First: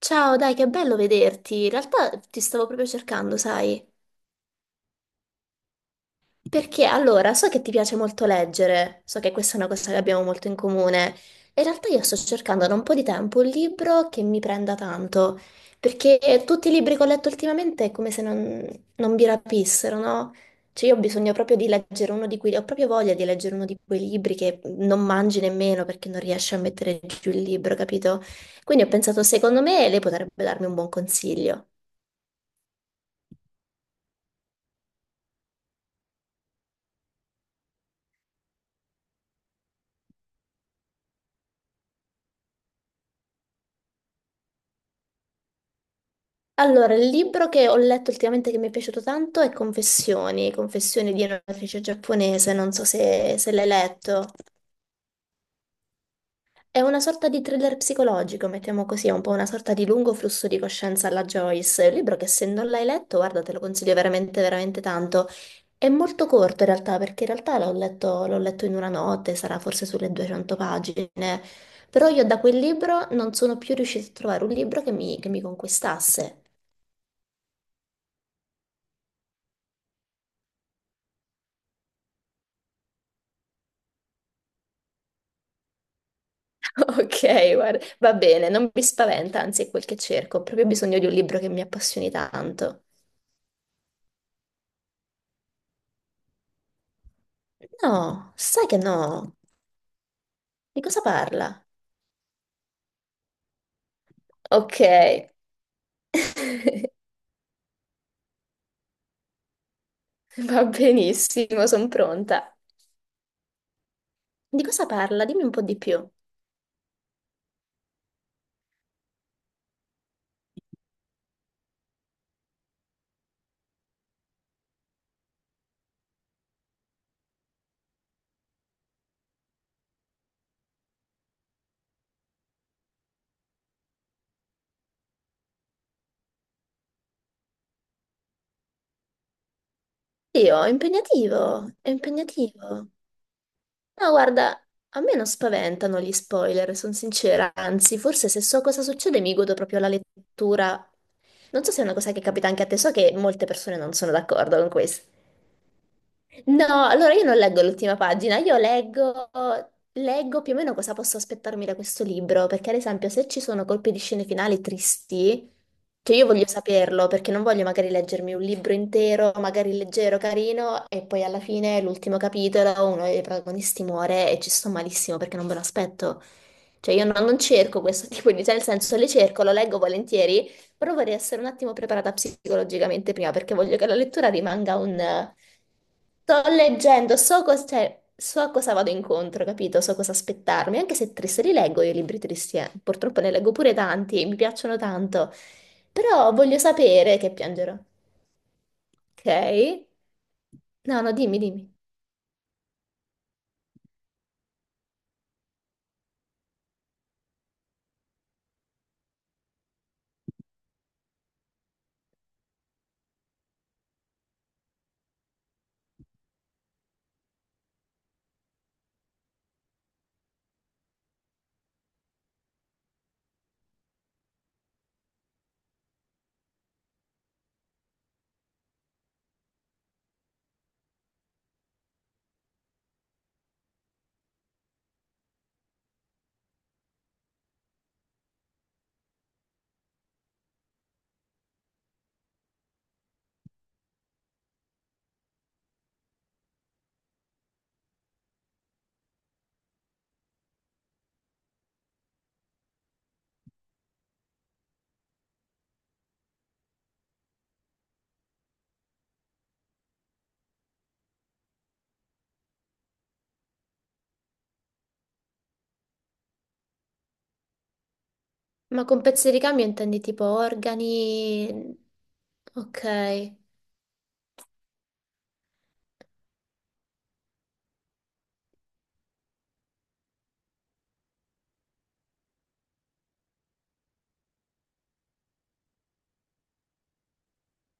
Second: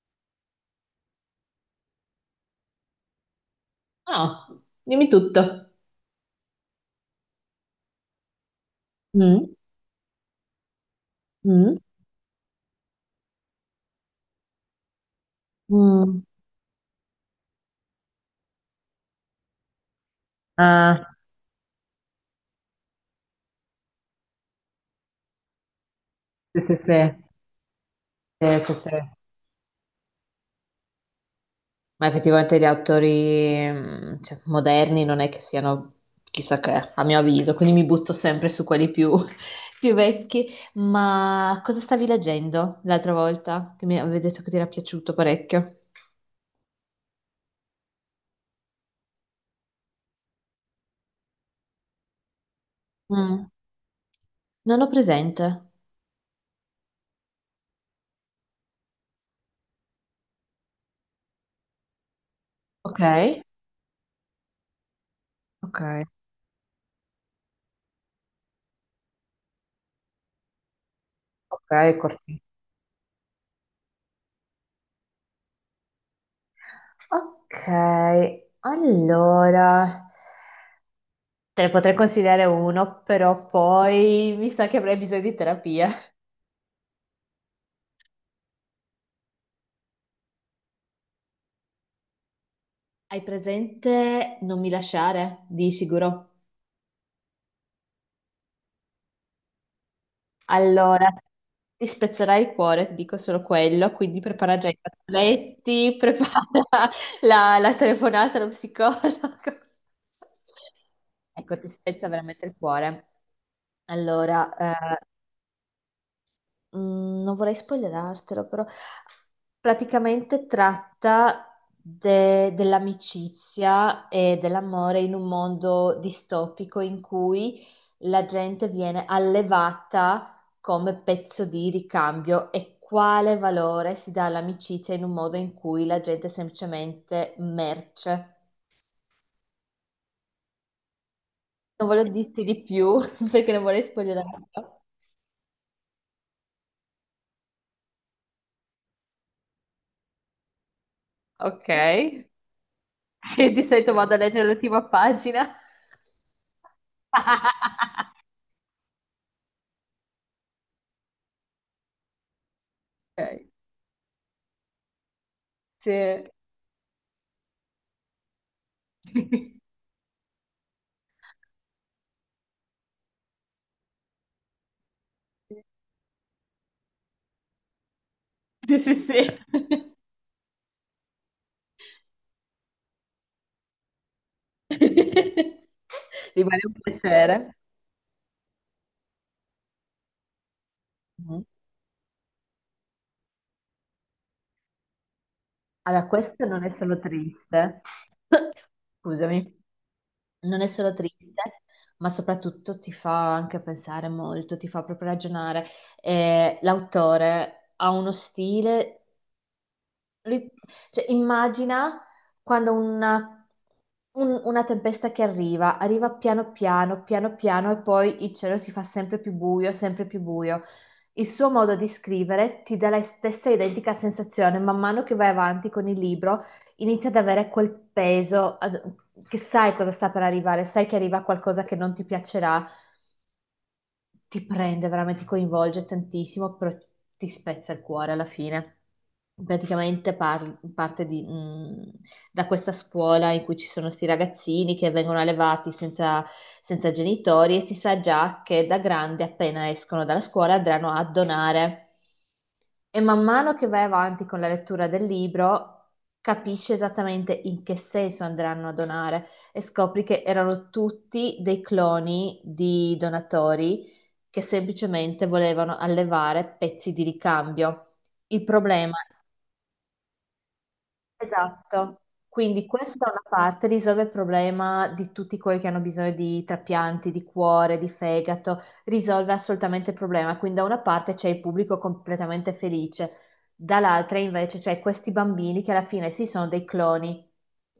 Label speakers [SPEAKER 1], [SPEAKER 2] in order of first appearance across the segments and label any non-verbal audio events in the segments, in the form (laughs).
[SPEAKER 1] Ciao, dai, che bello vederti. In realtà ti stavo proprio cercando, sai?
[SPEAKER 2] Ah, dimmi tutto.
[SPEAKER 1] Perché allora, so che ti piace molto leggere, so che
[SPEAKER 2] Mm,
[SPEAKER 1] questa è una cosa che abbiamo molto in comune. In
[SPEAKER 2] mm,
[SPEAKER 1] realtà io sto cercando da un po' di tempo un libro che mi prenda tanto, perché
[SPEAKER 2] mm.
[SPEAKER 1] tutti i libri che ho letto ultimamente è come se non mi rapissero, no? Cioè io ho
[SPEAKER 2] Ah,
[SPEAKER 1] bisogno proprio di leggere ho proprio voglia di leggere uno di quei libri che non mangi nemmeno perché non riesci a
[SPEAKER 2] sì, sì,
[SPEAKER 1] mettere
[SPEAKER 2] sì,
[SPEAKER 1] giù il libro, capito?
[SPEAKER 2] sì, sì,
[SPEAKER 1] Quindi
[SPEAKER 2] sì.
[SPEAKER 1] ho pensato, secondo me lei potrebbe darmi un buon consiglio.
[SPEAKER 2] Ma effettivamente gli autori, cioè, moderni non è che siano chissà che, a mio avviso, quindi mi butto sempre su quelli più, (laughs) più vecchi. Ma cosa stavi leggendo l'altra volta? Che mi avevi detto che ti era piaciuto parecchio.
[SPEAKER 1] Allora, il libro che ho letto ultimamente che mi è piaciuto tanto è Confessioni, Confessioni di un'autrice giapponese, non so se,
[SPEAKER 2] Mm,
[SPEAKER 1] se l'hai letto.
[SPEAKER 2] Non ho presente.
[SPEAKER 1] È una sorta di thriller psicologico, mettiamo così, è un po' una sorta di lungo flusso di coscienza alla Joyce. È un libro che se non l'hai
[SPEAKER 2] Ok,
[SPEAKER 1] letto, guarda, te lo consiglio veramente, veramente tanto.
[SPEAKER 2] ok,
[SPEAKER 1] È molto corto in realtà, perché in realtà l'ho letto in una notte, sarà forse sulle 200 pagine.
[SPEAKER 2] ok,
[SPEAKER 1] Però io da
[SPEAKER 2] corti.
[SPEAKER 1] quel libro non sono più riuscita a trovare un libro che mi conquistasse.
[SPEAKER 2] Ok, allora. Te ne potrei consigliare uno, però poi mi sa che avrei bisogno di terapia.
[SPEAKER 1] Ok, guarda, va bene, non mi spaventa, anzi è quel che cerco, ho proprio bisogno di un libro che mi appassioni tanto.
[SPEAKER 2] Hai presente Non mi lasciare, di sicuro?
[SPEAKER 1] No, sai che no. Di cosa
[SPEAKER 2] Allora,
[SPEAKER 1] parla?
[SPEAKER 2] ti spezzerai il cuore, ti dico solo quello, quindi prepara già i
[SPEAKER 1] Ok,
[SPEAKER 2] fazzoletti, (laughs) prepara
[SPEAKER 1] (laughs)
[SPEAKER 2] la telefonata allo psicologo. (laughs)
[SPEAKER 1] va
[SPEAKER 2] Ecco,
[SPEAKER 1] benissimo,
[SPEAKER 2] ti
[SPEAKER 1] sono
[SPEAKER 2] spezza veramente
[SPEAKER 1] pronta.
[SPEAKER 2] il cuore. Allora,
[SPEAKER 1] Di cosa
[SPEAKER 2] eh,
[SPEAKER 1] parla? Dimmi un po' di più.
[SPEAKER 2] Non vorrei spoilerartelo, però praticamente tratta dell'amicizia e dell'amore in un mondo distopico in cui la gente viene allevata come pezzo di ricambio e quale valore si dà all'amicizia in un modo in cui la gente è semplicemente merce.
[SPEAKER 1] Io, è impegnativo,
[SPEAKER 2] Non
[SPEAKER 1] è
[SPEAKER 2] voglio dirti di
[SPEAKER 1] impegnativo.
[SPEAKER 2] più (laughs) perché non vorrei
[SPEAKER 1] No, guarda,
[SPEAKER 2] spoilerarlo.
[SPEAKER 1] a me non spaventano gli spoiler, sono sincera, anzi, forse se so cosa succede mi godo proprio la lettura. Non
[SPEAKER 2] Ok,
[SPEAKER 1] so se è una cosa che capita anche a te, so che
[SPEAKER 2] (laughs)
[SPEAKER 1] molte
[SPEAKER 2] Sì, di
[SPEAKER 1] persone
[SPEAKER 2] solito
[SPEAKER 1] non sono
[SPEAKER 2] vado a leggere
[SPEAKER 1] d'accordo con
[SPEAKER 2] l'ultima
[SPEAKER 1] questo.
[SPEAKER 2] pagina.
[SPEAKER 1] No, allora io non
[SPEAKER 2] Ok,
[SPEAKER 1] leggo l'ultima pagina, io leggo più o meno cosa posso aspettarmi da questo libro, perché ad esempio se ci sono colpi di scene finali tristi, cioè io
[SPEAKER 2] se...
[SPEAKER 1] voglio saperlo, perché non voglio magari leggermi un libro intero, magari
[SPEAKER 2] (laughs)
[SPEAKER 1] leggero, carino, e poi alla fine l'ultimo capitolo, uno dei protagonisti muore e ci sto malissimo perché non ve lo aspetto. Cioè io non cerco questo (laughs) tipo di, cioè nel
[SPEAKER 2] Sì,
[SPEAKER 1] senso
[SPEAKER 2] sì,
[SPEAKER 1] le cerco, lo leggo
[SPEAKER 2] sì.
[SPEAKER 1] volentieri, però vorrei essere un attimo preparata psicologicamente prima perché voglio che la lettura rimanga un.
[SPEAKER 2] (laughs)
[SPEAKER 1] Sto
[SPEAKER 2] Rimane un
[SPEAKER 1] leggendo,
[SPEAKER 2] piacere.
[SPEAKER 1] cioè, so a cosa vado incontro, capito? So cosa aspettarmi, anche se
[SPEAKER 2] Mhm.
[SPEAKER 1] triste li leggo io i libri tristi, eh. Purtroppo ne leggo pure tanti e mi piacciono tanto,
[SPEAKER 2] Allora,
[SPEAKER 1] però
[SPEAKER 2] questo
[SPEAKER 1] voglio
[SPEAKER 2] non è solo
[SPEAKER 1] sapere che piangerò,
[SPEAKER 2] triste, (laughs)
[SPEAKER 1] ok?
[SPEAKER 2] scusami, non è solo
[SPEAKER 1] No, no, dimmi,
[SPEAKER 2] triste,
[SPEAKER 1] dimmi.
[SPEAKER 2] ma soprattutto ti fa anche pensare molto, ti fa proprio ragionare. L'autore ha uno stile Lui- cioè, immagina quando una tempesta che arriva, arriva piano piano, piano piano e poi il cielo si fa sempre più buio, sempre più buio. Il suo modo di scrivere ti dà la stessa identica sensazione, man mano che vai avanti con il libro inizia ad avere quel peso, che sai cosa sta per arrivare, sai che arriva qualcosa che non ti piacerà ti prende, veramente ti coinvolge tantissimo, però ti spezza il cuore alla fine. Praticamente parte da questa scuola in cui ci sono questi ragazzini che vengono allevati senza genitori e si sa già che da grandi, appena escono dalla scuola, andranno a donare. E man mano che vai avanti con la lettura del libro, capisci esattamente in che senso andranno a donare e scopri che erano tutti dei cloni di donatori che semplicemente volevano allevare pezzi di ricambio. Il
[SPEAKER 1] Ma
[SPEAKER 2] problema
[SPEAKER 1] con pezzi di ricambio intendi tipo organi.
[SPEAKER 2] Esatto, quindi questo da una
[SPEAKER 1] Ok.
[SPEAKER 2] parte risolve il problema di tutti quelli che hanno bisogno di trapianti, di cuore, di fegato, risolve assolutamente il problema. Quindi da una parte c'è il pubblico completamente felice, dall'altra invece c'è questi bambini che alla fine sì sono dei cloni,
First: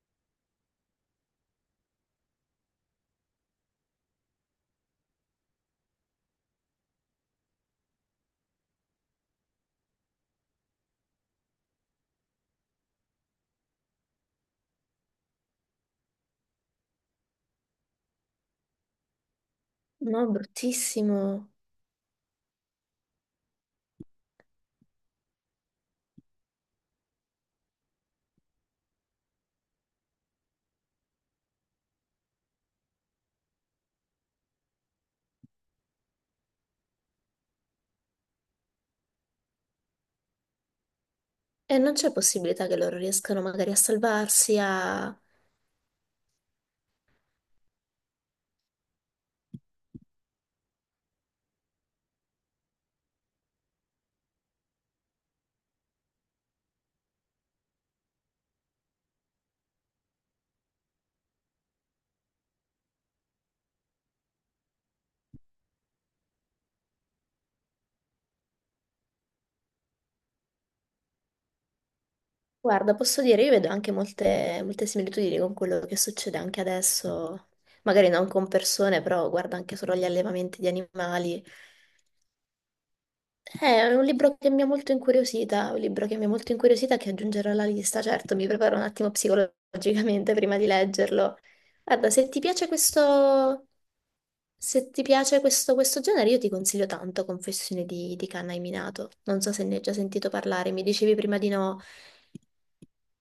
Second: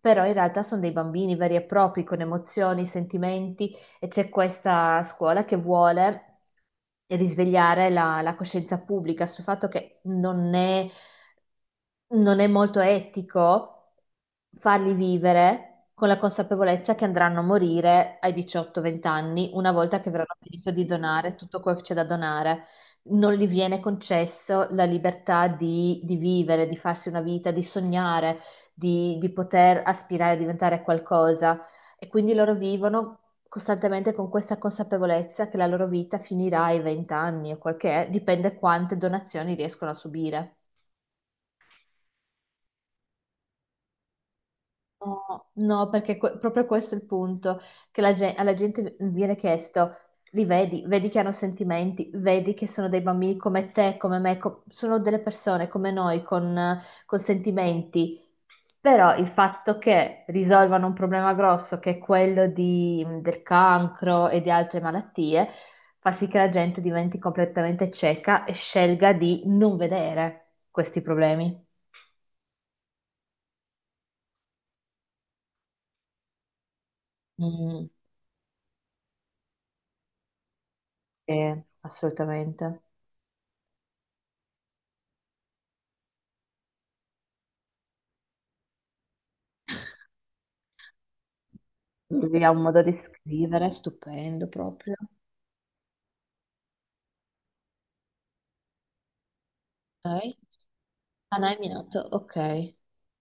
[SPEAKER 2] però in realtà sono dei bambini veri e propri, con emozioni, sentimenti e c'è questa scuola che vuole risvegliare la coscienza pubblica sul fatto che non è molto etico farli vivere con la consapevolezza che andranno a morire ai 18-20 anni, una volta che
[SPEAKER 1] No,
[SPEAKER 2] avranno finito di donare
[SPEAKER 1] bruttissimo.
[SPEAKER 2] tutto quello che c'è da donare. Non gli viene concesso la libertà di vivere, di farsi una vita, di sognare, di poter aspirare a diventare qualcosa. E quindi loro vivono costantemente con questa consapevolezza che la loro vita finirà ai 20 anni o quel che è, dipende quante donazioni riescono a subire.
[SPEAKER 1] E non c'è possibilità che loro riescano magari a salvarsi, a.
[SPEAKER 2] No, no, perché proprio questo è il punto, che la alla gente viene chiesto, li vedi, vedi che hanno sentimenti, vedi che sono dei bambini come te, come me, sono delle persone come noi con sentimenti, però il fatto che risolvano un problema grosso che è quello del cancro e di altre malattie fa sì che la gente diventi completamente cieca e scelga di non vedere questi problemi.
[SPEAKER 1] Guarda, posso dire, io vedo anche molte, molte similitudini con quello che succede anche adesso,
[SPEAKER 2] Mm,
[SPEAKER 1] magari non con persone, però guarda anche solo gli allevamenti di animali.
[SPEAKER 2] sì, assolutamente.
[SPEAKER 1] È un libro che mi ha molto incuriosita, un libro che mi ha molto incuriosita che aggiungerò alla lista, certo, mi preparo un attimo psicologicamente (laughs) prima di leggerlo. Guarda,
[SPEAKER 2] Lui ha un modo di scrivere stupendo
[SPEAKER 1] se
[SPEAKER 2] proprio.
[SPEAKER 1] ti piace questo, questo genere, io ti consiglio tanto Confessioni di Kanna Minato. Non so se ne hai già sentito
[SPEAKER 2] Ok.
[SPEAKER 1] parlare, mi dicevi prima di
[SPEAKER 2] Hanai
[SPEAKER 1] no,
[SPEAKER 2] Minato, ok.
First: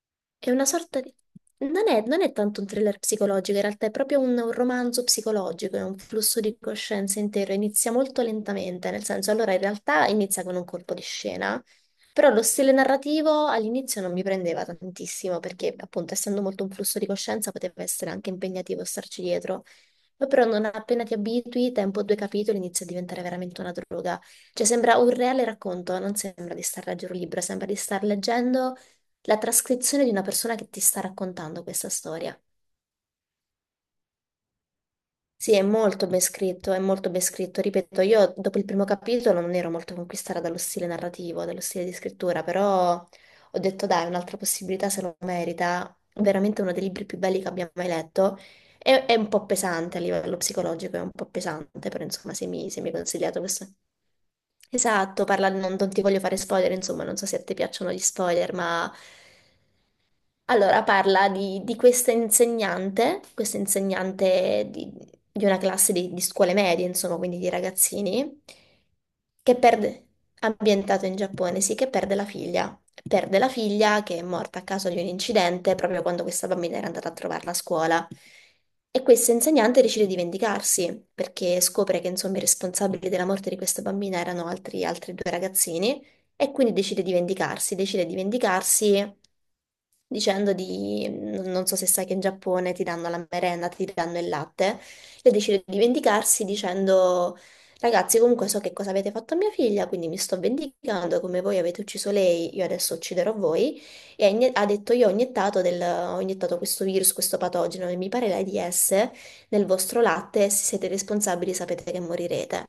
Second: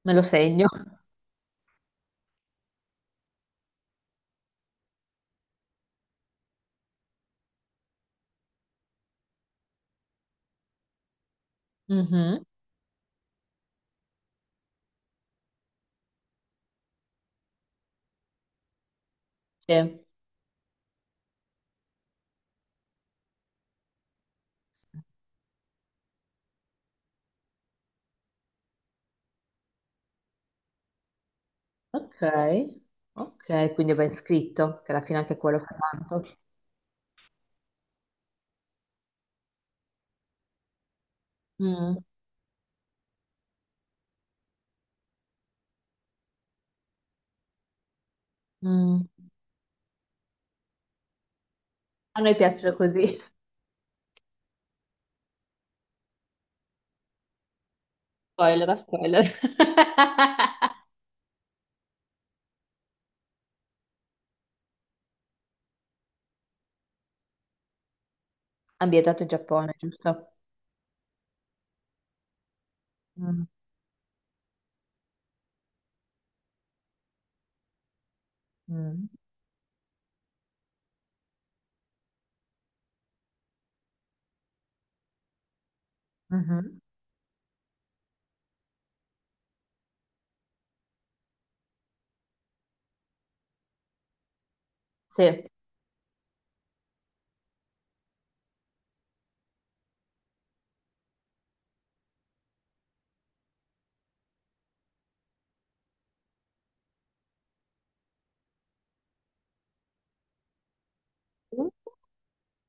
[SPEAKER 2] Me lo
[SPEAKER 1] è una
[SPEAKER 2] segno.
[SPEAKER 1] sorta di. Non è tanto un thriller psicologico, in realtà è proprio un romanzo psicologico, è un flusso di coscienza intero, inizia molto lentamente, nel senso, allora in realtà inizia con un colpo di scena, però lo
[SPEAKER 2] Mhm,
[SPEAKER 1] stile narrativo all'inizio non mi prendeva tantissimo, perché appunto essendo molto un flusso di coscienza poteva essere anche impegnativo starci dietro.
[SPEAKER 2] Sì.
[SPEAKER 1] Ma però non appena ti abitui, tempo due capitoli inizia a diventare veramente una droga. Cioè sembra un reale racconto, non sembra di star leggendo un libro, sembra di star leggendo la trascrizione di una persona che ti sta raccontando questa
[SPEAKER 2] Ok,
[SPEAKER 1] storia.
[SPEAKER 2] ok, quindi è ben scritto, che alla fine anche
[SPEAKER 1] Sì,
[SPEAKER 2] quello
[SPEAKER 1] è
[SPEAKER 2] fa
[SPEAKER 1] molto ben
[SPEAKER 2] tanto.
[SPEAKER 1] scritto, è molto ben scritto. Ripeto, io dopo il primo capitolo non ero molto conquistata dallo stile narrativo, dallo stile di
[SPEAKER 2] Mm,
[SPEAKER 1] scrittura, però ho detto dai, un'altra possibilità se lo merita. Veramente uno dei libri più belli che abbia mai letto. È,
[SPEAKER 2] mm.
[SPEAKER 1] è un po' pesante a livello psicologico, è un po' pesante, però
[SPEAKER 2] A
[SPEAKER 1] insomma,
[SPEAKER 2] noi
[SPEAKER 1] se mi,
[SPEAKER 2] piacciono
[SPEAKER 1] se mi hai
[SPEAKER 2] così.
[SPEAKER 1] consigliato questo. Esatto, parla, non ti voglio fare spoiler, insomma, non so se a te piacciono gli spoiler,
[SPEAKER 2] Spoiler, a
[SPEAKER 1] ma
[SPEAKER 2] spoiler. (laughs)
[SPEAKER 1] allora, parla di questa insegnante, questa insegnante di una classe di scuole medie, insomma, quindi di ragazzini,
[SPEAKER 2] Ambientato in
[SPEAKER 1] che
[SPEAKER 2] Giappone,
[SPEAKER 1] perde,
[SPEAKER 2] giusto?
[SPEAKER 1] ambientato in Giappone, sì, che perde la figlia. Perde
[SPEAKER 2] Mm,
[SPEAKER 1] la figlia che è morta a causa di un incidente proprio quando questa bambina era andata a trovarla a scuola. E
[SPEAKER 2] mm,
[SPEAKER 1] questa insegnante decide di vendicarsi perché scopre che, insomma, i responsabili della morte di questa bambina erano altri due ragazzini. E quindi
[SPEAKER 2] mhm.
[SPEAKER 1] decide di vendicarsi dicendo di, non so se sai che in Giappone ti danno la merenda, ti danno il latte, e
[SPEAKER 2] Sì.
[SPEAKER 1] decide di vendicarsi dicendo, ragazzi, comunque so che cosa avete fatto a mia figlia, quindi mi sto vendicando, come voi avete ucciso lei, io adesso ucciderò voi. E ha detto, io ho iniettato questo virus, questo patogeno, e mi pare l'AIDS, nel vostro latte, e se siete responsabili
[SPEAKER 2] Uh,
[SPEAKER 1] sapete che morirete.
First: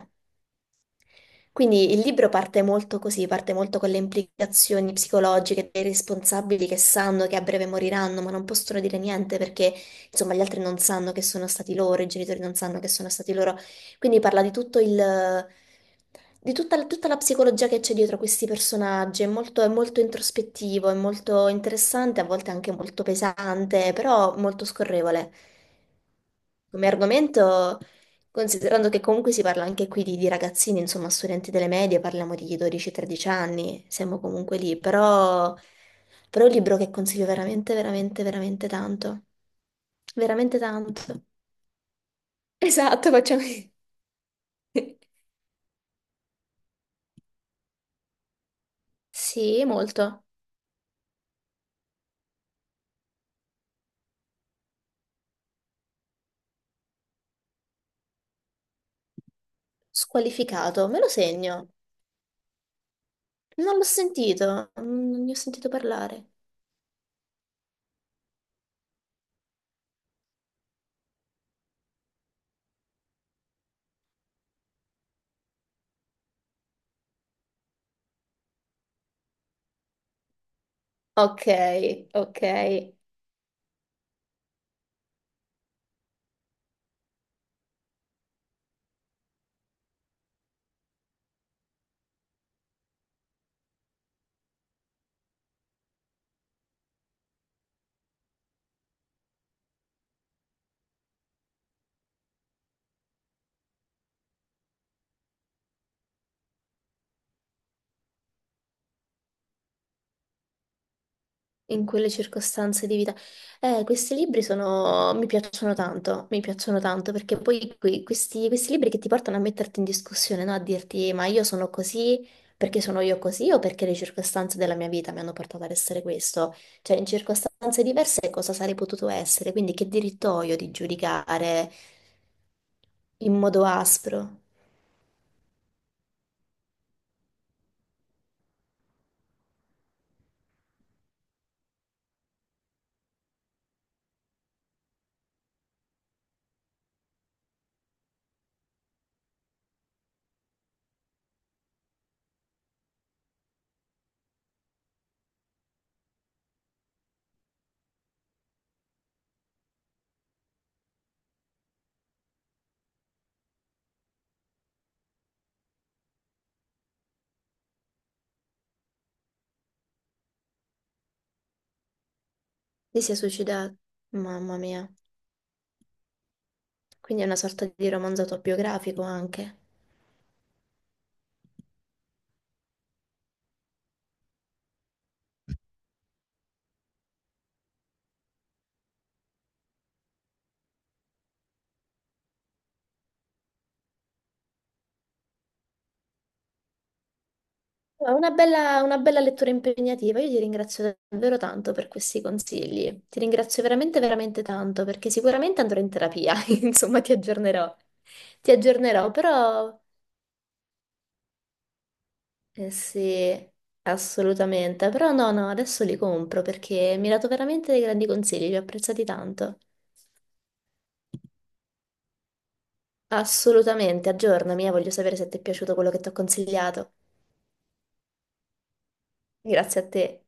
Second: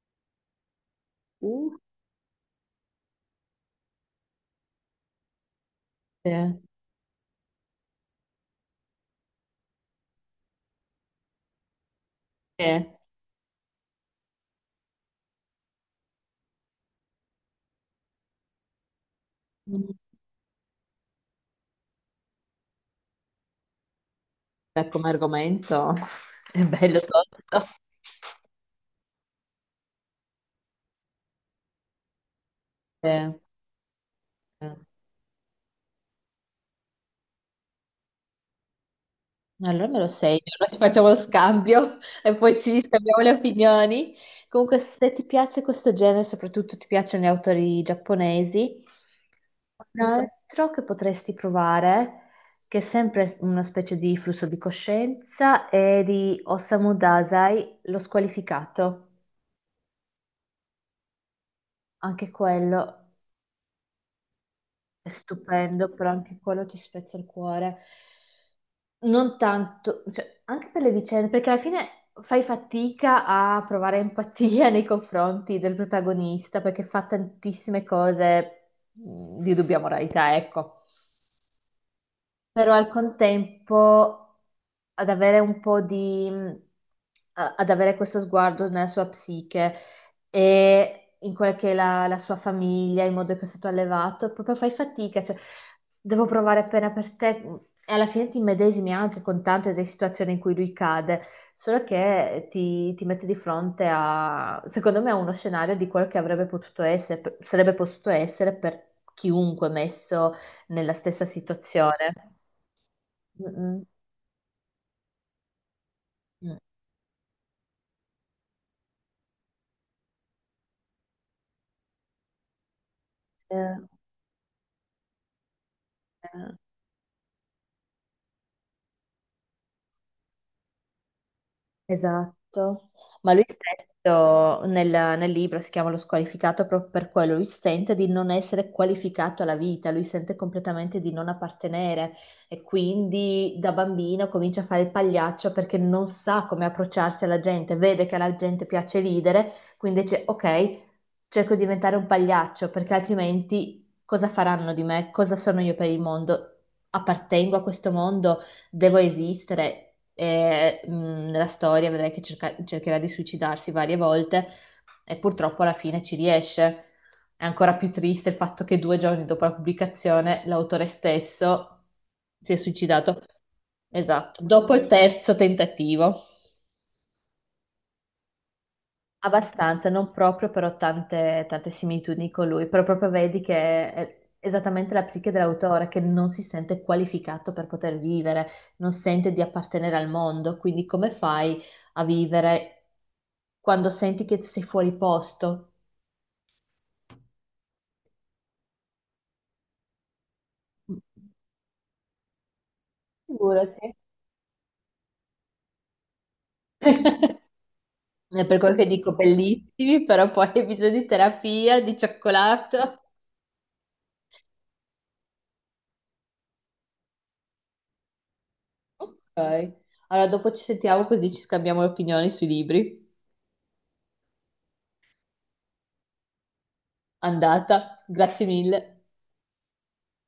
[SPEAKER 2] uh,
[SPEAKER 1] Quindi il libro parte molto così, parte molto con le implicazioni psicologiche dei
[SPEAKER 2] sì,
[SPEAKER 1] responsabili che sanno che a breve moriranno, ma non possono dire niente perché, insomma, gli altri non sanno che sono stati loro, i genitori non
[SPEAKER 2] sì.
[SPEAKER 1] sanno che sono stati loro. Quindi parla di tutta la psicologia che c'è dietro questi personaggi. È molto, è
[SPEAKER 2] Mm.
[SPEAKER 1] molto introspettivo, è molto interessante, a volte anche molto pesante, però molto
[SPEAKER 2] Beh, come
[SPEAKER 1] scorrevole.
[SPEAKER 2] argomento (laughs) è
[SPEAKER 1] Come
[SPEAKER 2] bello tosto.
[SPEAKER 1] argomento. Considerando che comunque si parla anche qui di ragazzini, insomma, studenti delle medie, parliamo di 12-13
[SPEAKER 2] Eh,
[SPEAKER 1] anni, siamo comunque
[SPEAKER 2] eh.
[SPEAKER 1] lì, però è un libro che consiglio veramente, veramente, veramente tanto.
[SPEAKER 2] Allora me lo segno,
[SPEAKER 1] Veramente
[SPEAKER 2] allora ci facciamo lo
[SPEAKER 1] tanto.
[SPEAKER 2] scambio (laughs) e poi ci
[SPEAKER 1] Esatto,
[SPEAKER 2] scambiamo le
[SPEAKER 1] facciamo. (laughs)
[SPEAKER 2] opinioni. Comunque, se ti piace questo genere, soprattutto ti piacciono gli autori giapponesi,
[SPEAKER 1] Sì,
[SPEAKER 2] un
[SPEAKER 1] molto.
[SPEAKER 2] altro che potresti provare, che è sempre una specie di flusso di coscienza, è di Osamu Dazai, Lo squalificato.
[SPEAKER 1] Squalificato, me lo segno.
[SPEAKER 2] Anche quello
[SPEAKER 1] Non l'ho sentito,
[SPEAKER 2] è
[SPEAKER 1] non ne ho sentito
[SPEAKER 2] stupendo, però
[SPEAKER 1] parlare.
[SPEAKER 2] anche quello ti spezza il cuore. Non tanto, cioè, anche per le vicende, perché alla fine fai fatica a provare empatia nei confronti del protagonista, perché fa tantissime cose di dubbia moralità, ecco
[SPEAKER 1] Ok, ok.
[SPEAKER 2] però al contempo ad avere un po' di, ad avere questo sguardo nella sua psiche e in quella che è la sua famiglia, il modo in cui è stato allevato, proprio fai fatica, cioè devo provare appena per te e alla fine ti immedesimi anche con tante delle situazioni in cui lui cade, solo che ti mette di fronte a, secondo me, a uno scenario di quello che avrebbe potuto essere, sarebbe potuto essere per chiunque messo nella stessa
[SPEAKER 1] In quelle
[SPEAKER 2] situazione.
[SPEAKER 1] circostanze di vita.
[SPEAKER 2] Mm, mm.
[SPEAKER 1] Questi libri sono, mi
[SPEAKER 2] Mm.
[SPEAKER 1] piacciono tanto perché poi questi libri che ti portano a metterti in discussione, no? A dirti ma io sono così perché sono io così o
[SPEAKER 2] Eh,
[SPEAKER 1] perché le circostanze della mia vita mi hanno portato ad essere questo.
[SPEAKER 2] eh,
[SPEAKER 1] Cioè in circostanze diverse cosa sarei potuto essere, quindi che diritto ho io di giudicare
[SPEAKER 2] esatto. Ma
[SPEAKER 1] in
[SPEAKER 2] lui
[SPEAKER 1] modo aspro?
[SPEAKER 2] stesso nel libro si chiama Lo squalificato proprio per quello. Lui sente di non essere qualificato alla vita, lui sente completamente di non appartenere e quindi da bambino comincia a fare il pagliaccio perché non sa come approcciarsi alla gente, vede che alla gente piace ridere, quindi dice ok, cerco di diventare un pagliaccio perché altrimenti cosa faranno di me? Cosa sono io per il mondo? Appartengo a questo mondo? Devo esistere. E nella storia vedrai che cercherà di suicidarsi varie volte e purtroppo alla fine ci riesce. È ancora più triste il fatto che 2 giorni dopo la pubblicazione l'autore stesso si è
[SPEAKER 1] Lei si è
[SPEAKER 2] suicidato.
[SPEAKER 1] suicidato,
[SPEAKER 2] Esatto,
[SPEAKER 1] mamma
[SPEAKER 2] dopo il
[SPEAKER 1] mia.
[SPEAKER 2] terzo tentativo.
[SPEAKER 1] Quindi è una sorta di romanzo autobiografico anche.
[SPEAKER 2] Abbastanza, non proprio, però tante, tante similitudini con lui, però proprio vedi che è esattamente la psiche dell'autore, che non si sente qualificato per poter vivere, non sente di appartenere al mondo, quindi come fai a vivere quando senti che sei fuori posto?
[SPEAKER 1] No, una bella, una bella lettura impegnativa. Io ti ringrazio davvero tanto per questi consigli. Ti ringrazio
[SPEAKER 2] Figurati.
[SPEAKER 1] veramente, veramente tanto perché sicuramente andrò in terapia. (laughs) Insomma, ti
[SPEAKER 2] (laughs)
[SPEAKER 1] aggiornerò.
[SPEAKER 2] È
[SPEAKER 1] Ti
[SPEAKER 2] per quello che
[SPEAKER 1] aggiornerò,
[SPEAKER 2] dico
[SPEAKER 1] però
[SPEAKER 2] bellissimi, però poi hai bisogno di terapia, di
[SPEAKER 1] eh
[SPEAKER 2] cioccolato.
[SPEAKER 1] sì, assolutamente. Però no, no, adesso li compro perché mi hai dato veramente dei grandi consigli, li ho apprezzati
[SPEAKER 2] Ok.
[SPEAKER 1] tanto.
[SPEAKER 2] Allora, dopo ci sentiamo così ci scambiamo le opinioni sui libri.
[SPEAKER 1] Assolutamente, aggiornami, voglio sapere se ti è piaciuto quello che ti ho consigliato.
[SPEAKER 2] Andata, grazie mille.
[SPEAKER 1] Grazie a te.